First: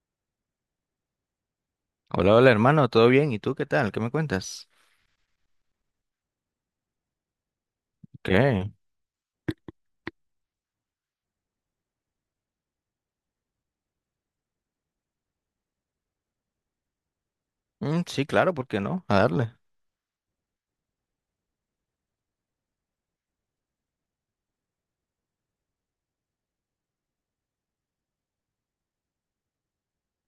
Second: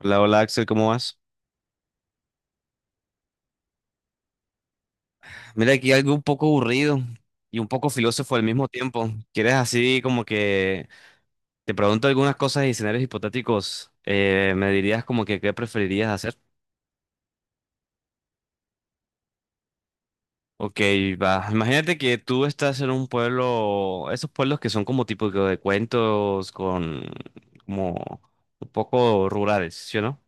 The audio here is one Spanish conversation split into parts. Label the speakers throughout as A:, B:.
A: Hola, hola Axel, ¿cómo vas?
B: Hola, hola hermano, ¿todo bien? ¿Y tú qué tal? ¿Qué me cuentas?
A: Mira, aquí algo un poco aburrido y un poco filósofo al mismo
B: ¿Qué?
A: tiempo. ¿Quieres así como que te pregunto algunas cosas y escenarios hipotéticos? ¿Me dirías como que qué preferirías hacer?
B: Mm, sí, claro, ¿por qué no? A darle.
A: Ok, va. Imagínate que tú estás en un pueblo, esos pueblos que son como tipo de cuentos con como un poco rurales, ¿sí o no?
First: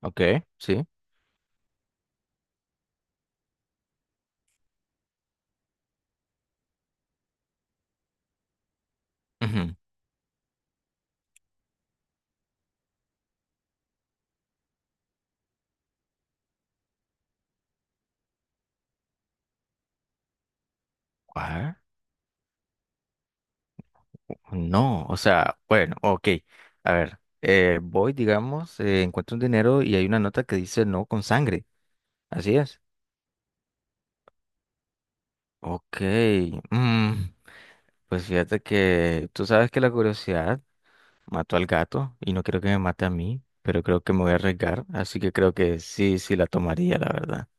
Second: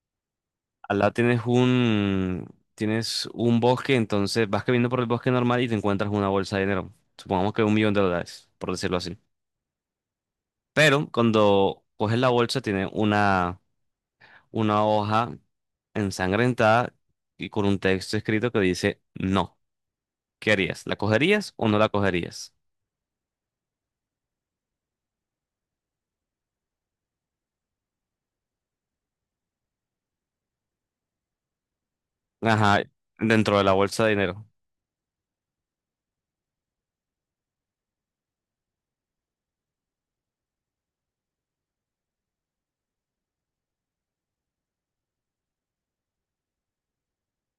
B: Ok, sí.
A: Al lado tienes un bosque, entonces vas caminando por el bosque normal y te encuentras una bolsa de dinero. Supongamos que 1 millón de dólares, por decirlo así.
B: Ujú.
A: Pero cuando coges la bolsa tiene una hoja ensangrentada y con un texto escrito que dice no. ¿Qué harías? ¿La cogerías o
B: Ah,
A: no la cogerías?
B: no, o sea, bueno, ok. A ver, voy, digamos, encuentro un dinero y hay una nota que dice no con sangre. Así es.
A: Ajá, dentro de la bolsa de dinero.
B: Ok. mm, pues fíjate que tú sabes que la curiosidad mató al gato y no quiero que me mate a mí, pero creo que me voy a arriesgar, así que creo que sí, sí la tomaría, la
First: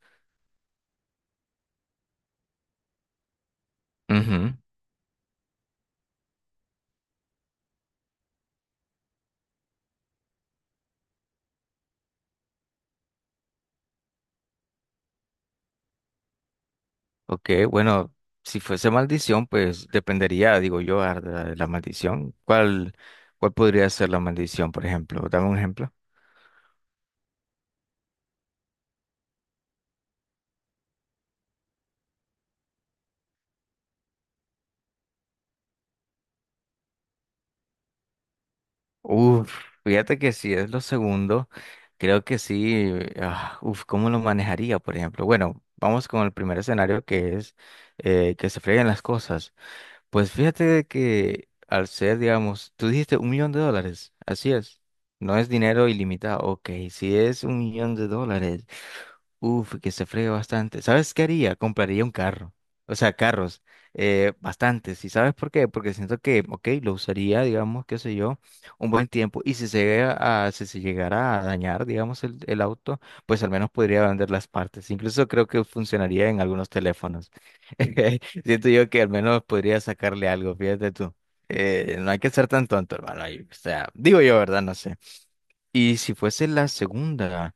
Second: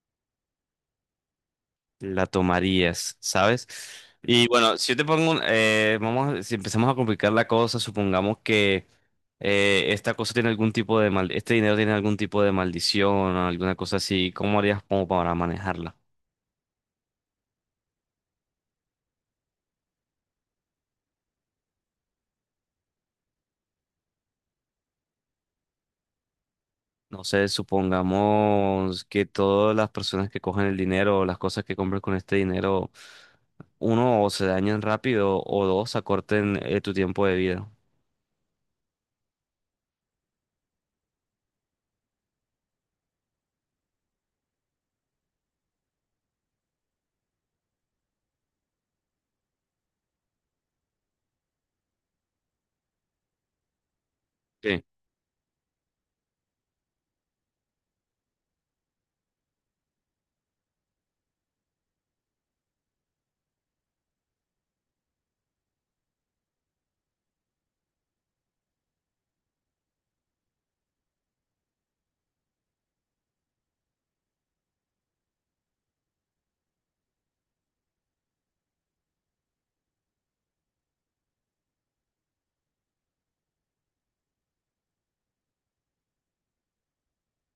A: La tomarías, ¿sabes? Y
B: verdad.
A: bueno, si yo te pongo vamos, si empezamos a complicar la cosa, supongamos que esta cosa tiene algún tipo de mal, este dinero tiene algún tipo de maldición o alguna cosa así, ¿cómo harías como para manejarla?
B: Ok, bueno, si fuese maldición, pues dependería, digo yo, de la maldición. ¿Cuál podría ser la maldición, por ejemplo? Dame un ejemplo.
A: No sé, supongamos que todas las personas que cogen el dinero o las cosas que compren con este dinero, uno, o se dañen rápido, o dos, acorten tu tiempo de vida.
B: Uf, fíjate que si es lo segundo, creo que sí. Ah, uf, ¿cómo lo manejaría, por ejemplo? Bueno, vamos con el primer escenario que es que se freguen las cosas. Pues fíjate de que al ser, digamos, tú dijiste $1.000.000, así es.
A: Sí.
B: No es dinero ilimitado, ok, si es $1.000.000. Uf, que se fregue bastante. ¿Sabes qué haría? Compraría un carro. O sea, carros. Bastantes. ¿Y sabes por qué? Porque siento que, ok, lo usaría, digamos, qué sé yo, un buen tiempo. Y si se llega a, si se llegara a dañar, digamos, el auto, pues al menos podría vender las partes. Incluso creo que funcionaría en algunos teléfonos. Siento yo que al menos podría sacarle algo, fíjate tú. No hay que ser tan tonto, hermano. Ahí, o sea, digo yo, ¿verdad? No sé. Y si fuese la segunda.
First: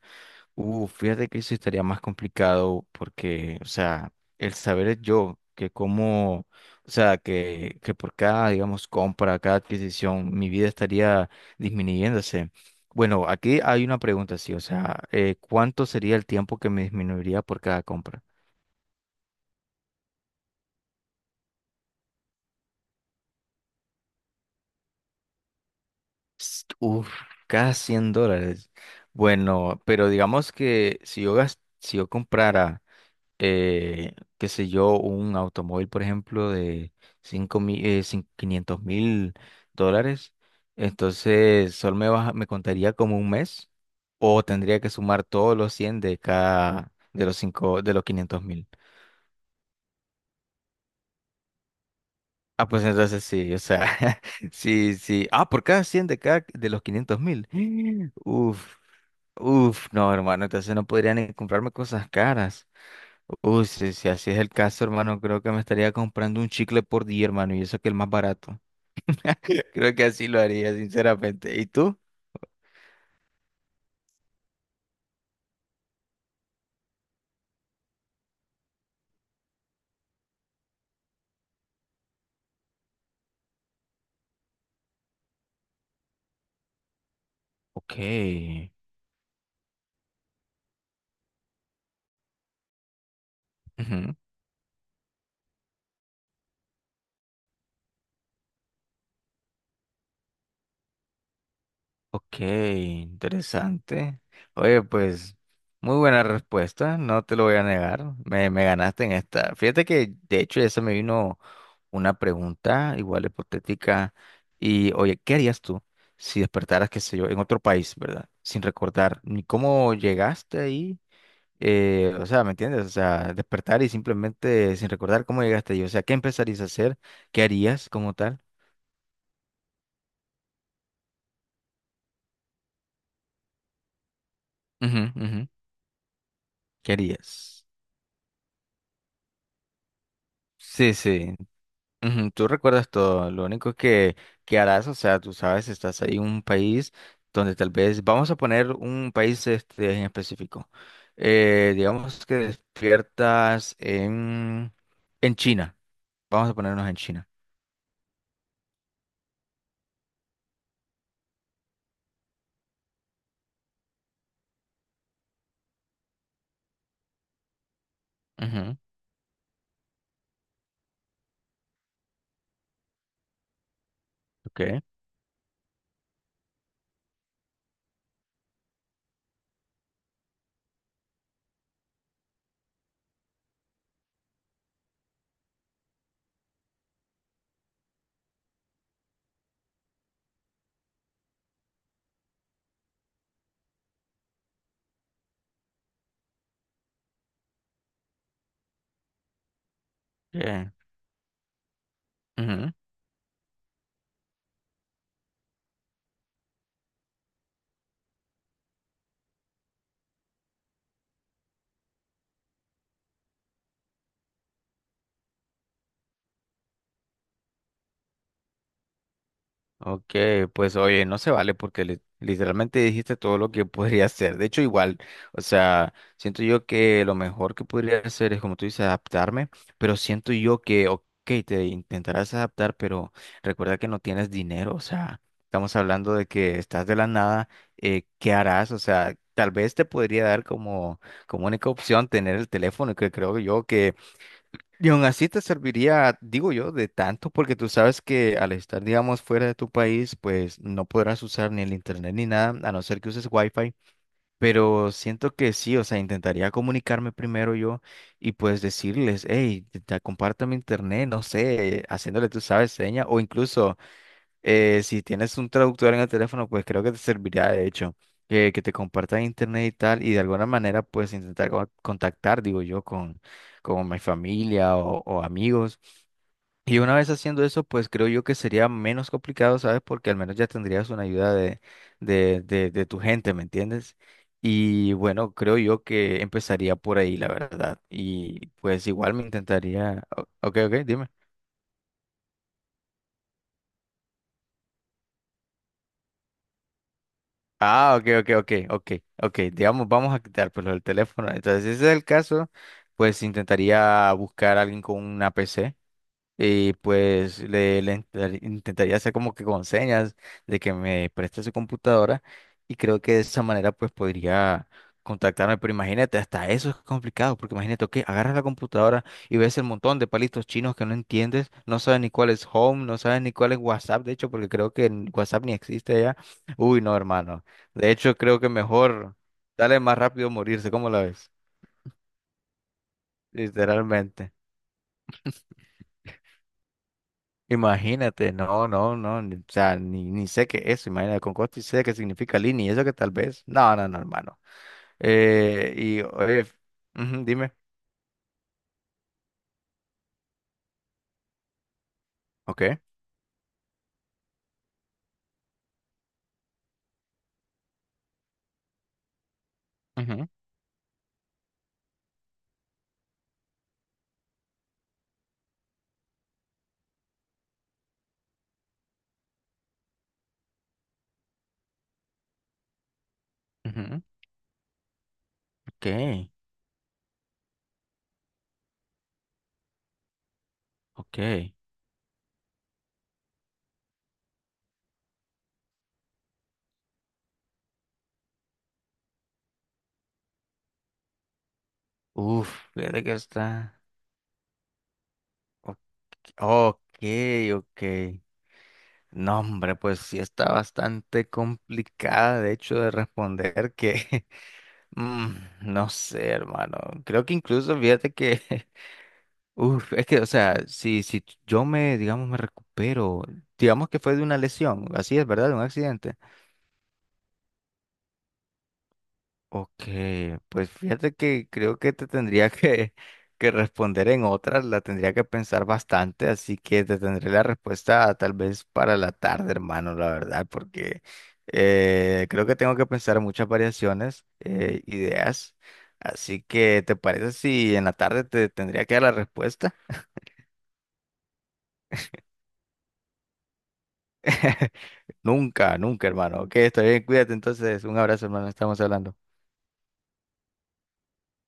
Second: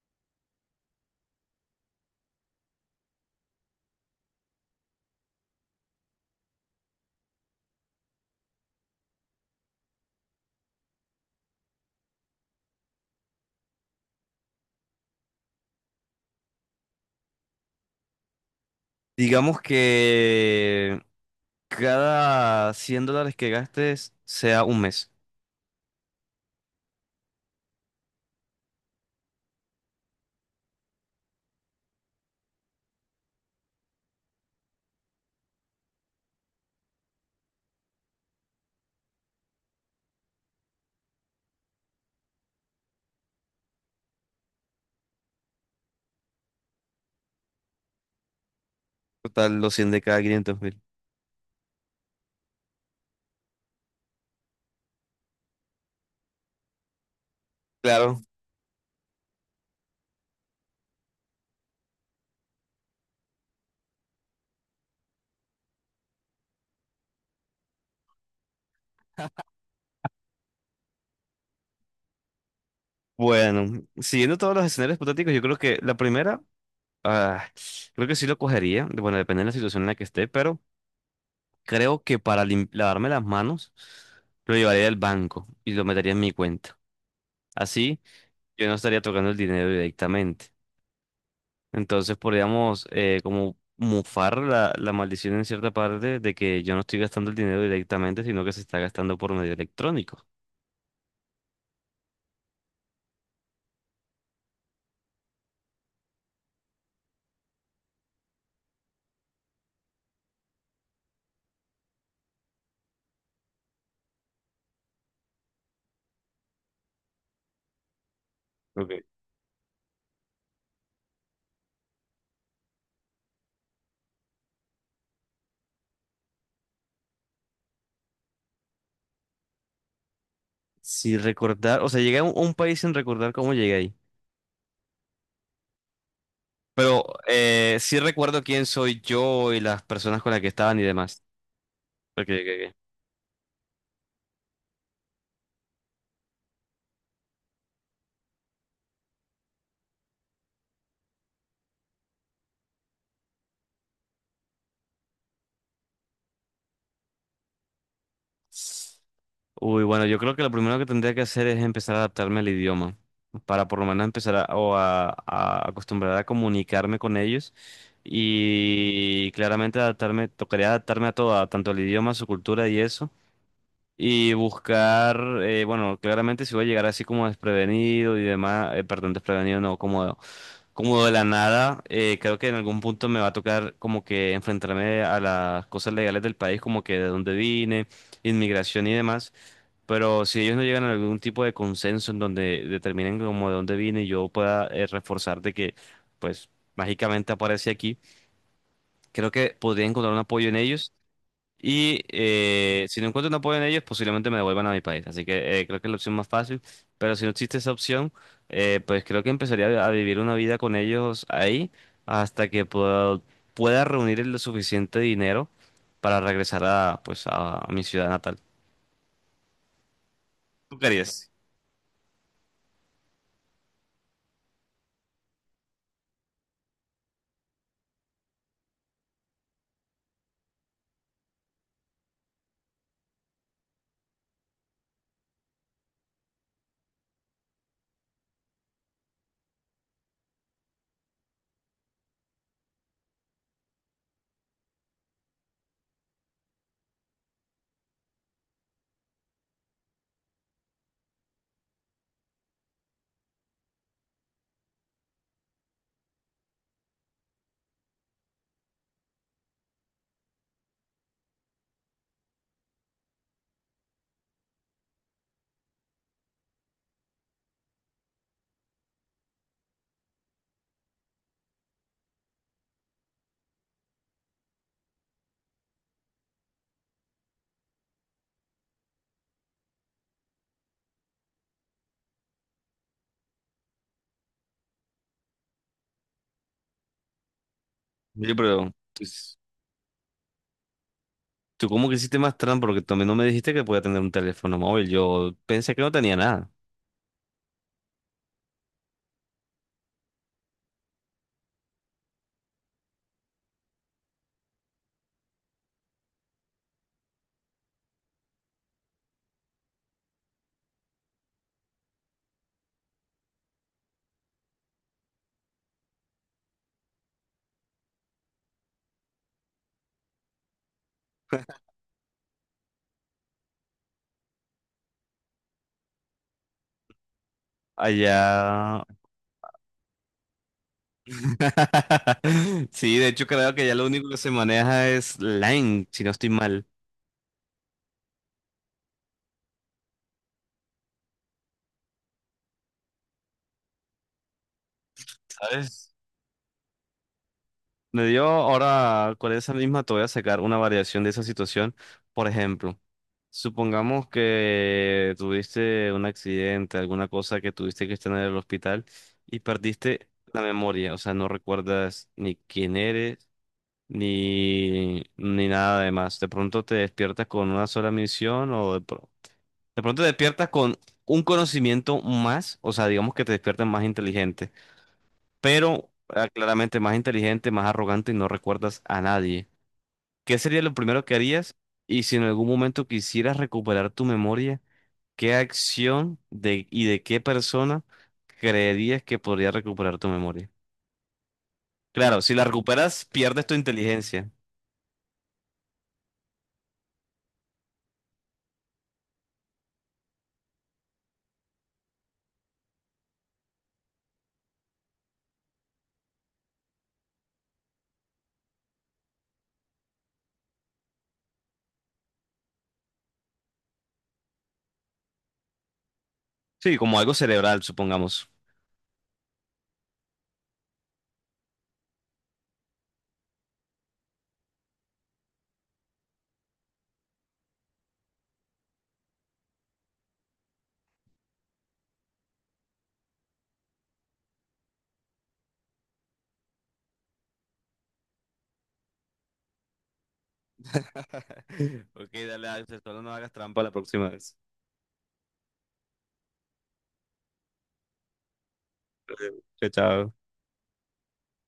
B: Fíjate que eso estaría más complicado porque, o sea, el saber es yo, que como, o sea, que por cada, digamos, compra, cada adquisición, mi vida estaría disminuyéndose. Bueno, aquí hay una pregunta, sí, o sea, ¿cuánto sería el tiempo que me disminuiría por cada compra?
A: Digamos que cada 100 dólares que gastes sea un mes.
B: Uf, cada $100. Bueno, pero digamos que si yo si yo comprara qué sé yo, un automóvil, por ejemplo, de 5.000, 500 mil dólares, entonces solo me contaría como un mes o tendría que sumar todos los 100 de cada, de los cinco, de los 500.000.
A: Total, los 100 de cada 500.000.
B: Ah, pues entonces sí, o sea, sí, sí. Ah, por cada 100 de cada, de los 500.000.
A: Claro.
B: Uf, uf, no, hermano, entonces no podría ni comprarme cosas caras. Uy, si así es el caso, hermano, creo que me estaría comprando un chicle por día, hermano, y eso que es el más barato. Creo que así lo haría, sinceramente. ¿Y tú?
A: Bueno, siguiendo todos los escenarios hipotéticos, yo creo que la primera, ah, creo que sí lo cogería. Bueno, depende de la situación en la que esté, pero creo que para lim- lavarme las manos lo llevaría al banco y lo metería en mi cuenta.
B: Ok,
A: Así yo no estaría tocando el dinero directamente. Entonces podríamos como
B: ujú,
A: mufar la maldición en cierta parte de que yo no estoy gastando el dinero directamente, sino que se está gastando por medio electrónico.
B: ok, interesante. Oye, pues, muy buena respuesta, no te lo voy a negar. Me ganaste en esta. Fíjate que, de hecho, ya se me vino una pregunta igual hipotética. Y, oye, ¿qué harías tú si despertaras, qué sé yo, en otro país, ¿verdad? Sin
A: Ok.
B: recordar ni cómo llegaste ahí. O sea, ¿me entiendes? O sea, despertar y simplemente sin recordar cómo llegaste ahí. O sea, ¿qué empezarías a hacer? ¿Qué harías como tal?
A: Si recordar, o sea, llegué a un país sin recordar cómo llegué ahí.
B: Ujú, ujú. ¿Qué
A: Pero
B: harías?
A: sí recuerdo quién soy yo y las personas con las que estaban y
B: Sí,
A: demás.
B: sí. Ujú,
A: Porque
B: tú
A: llegué.
B: recuerdas todo. Lo único que harás, o sea, tú sabes, estás ahí en un país donde tal vez, vamos a poner un país este, en específico. Digamos que despiertas en China. Vamos a ponernos en China.
A: Uy, bueno, yo creo que lo primero que tendría que hacer es empezar a adaptarme al idioma, para por lo menos empezar a acostumbrar a comunicarme con ellos
B: Ujú,
A: y claramente adaptarme, tocaría adaptarme a todo, a tanto el idioma, su cultura y eso. Y
B: ok.
A: buscar, bueno, claramente si voy a llegar así como desprevenido y demás, perdón, desprevenido no, como de la nada, creo que en algún punto me va a tocar como que enfrentarme a las cosas legales del país, como que de dónde vine, inmigración y demás. Pero si ellos no llegan a algún tipo de consenso en donde determinen como de dónde vine y yo pueda reforzar de que, pues, mágicamente aparece aquí, creo que podría encontrar un apoyo en
B: Eh,
A: ellos. Y si no encuentro un apoyo en ellos, posiblemente me devuelvan a mi país. Así que creo que es la opción más fácil. Pero si no existe esa opción, pues creo que empezaría a vivir una vida con ellos ahí hasta que pueda reunir el suficiente dinero para regresar pues a mi ciudad natal.
B: ok,
A: ¿Tú
B: pues
A: qué
B: oye, no se
A: harías?
B: vale porque literalmente dijiste todo lo que podría hacer. De hecho, igual, o sea, siento yo que lo mejor que podría hacer es, como tú dices, adaptarme, pero siento yo que, ok, te intentarás adaptar, pero recuerda que no tienes dinero, o sea, estamos hablando de que estás de la nada, ¿qué harás? O sea, tal vez te podría dar como única opción tener el teléfono, que creo yo y aún así te serviría, digo yo, de tanto, porque tú sabes que al estar, digamos, fuera de tu país, pues no podrás usar ni el internet ni nada, a no ser que uses wifi. Pero siento que sí, o sea, intentaría comunicarme primero yo y pues decirles, hey, te comparto mi internet, no sé, haciéndole, tú sabes, seña, o incluso si tienes un traductor en el teléfono, pues creo que te serviría de hecho que te compartas internet y tal, y de alguna manera pues intentar contactar, digo yo, con mi familia o amigos. Y una vez haciendo eso, pues creo yo que sería menos complicado, ¿sabes? Porque al menos ya tendrías una ayuda de tu gente, ¿me entiendes? Y bueno, creo yo que empezaría por ahí, la verdad.
A: Yo,
B: Y
A: pero
B: pues igual me
A: pues,
B: intentaría. Ok, ok, dime.
A: tú cómo que hiciste más trampa porque también no me dijiste que podía tener un teléfono móvil. Yo pensé que no tenía nada.
B: Ah, ok, ok, ok, ok, ok. Digamos, vamos a quitar pues lo del teléfono. Entonces, si ese es el caso, pues intentaría buscar a alguien con una PC y pues le intentaría hacer como que con señas de que me preste su computadora y creo que de esa manera pues podría contactarme. Pero imagínate, hasta eso es complicado, porque imagínate, ok, agarras la computadora y ves el montón de palitos chinos que no entiendes, no sabes ni cuál es Home, no sabes ni cuál es WhatsApp, de hecho, porque creo que en WhatsApp ni existe ya. Uy, no, hermano. De hecho, creo que
A: Allá.
B: mejor, dale más rápido morirse, ¿cómo la ves?
A: Sí, de hecho creo que ya lo único que se
B: Literalmente.
A: maneja es Line, si no estoy mal,
B: Imagínate, no, no, no, o sea, ni sé qué es, imagínate, con costo y sé qué significa línea, y eso que tal vez, no, no, no, hermano.
A: ¿sabes?
B: Y, oye, ujú, dime,
A: Me dio ahora con esa misma te voy a sacar una variación de esa situación. Por
B: ok,
A: ejemplo, supongamos que tuviste un accidente, alguna cosa que tuviste que estar en el hospital y perdiste
B: ujú,
A: la memoria, o sea, no recuerdas ni quién eres. Ni nada de más. De pronto te despiertas con una sola misión de pronto te despiertas con un conocimiento más, o sea, digamos que te despiertas más
B: ujú,
A: inteligente,
B: ok,
A: pero claramente más inteligente, más arrogante y no recuerdas a nadie. ¿Qué sería lo primero que
B: ok,
A: harías? Y si en algún momento quisieras recuperar tu memoria, ¿qué acción y de qué persona creerías que podría recuperar tu memoria? Claro, si la
B: uf, fíjate
A: recuperas,
B: que
A: pierdes tu
B: está,
A: inteligencia.
B: ok, ok, ok, no, hombre, pues sí está bastante complicada, de hecho, de responder que, mm, no sé, hermano, creo que incluso, fíjate que Uf, es que, o sea, si yo me, digamos, me recupero, digamos que fue de una lesión, así es, ¿verdad? De un accidente.
A: Sí, como algo cerebral, supongamos.
B: Ok, pues fíjate que creo que te tendría que responder en otra, la tendría que pensar bastante, así que te tendré la respuesta tal vez para la tarde, hermano, la verdad, porque creo que tengo que pensar muchas variaciones, ideas, así que ¿te parece si en la tarde te tendría que dar la respuesta?
A: Ok, dale, Axel, solo no hagas trampa la próxima vez.
B: Nunca, nunca, hermano. Ok, está bien, cuídate entonces. Un abrazo, hermano. Estamos hablando.
A: Chao, chao.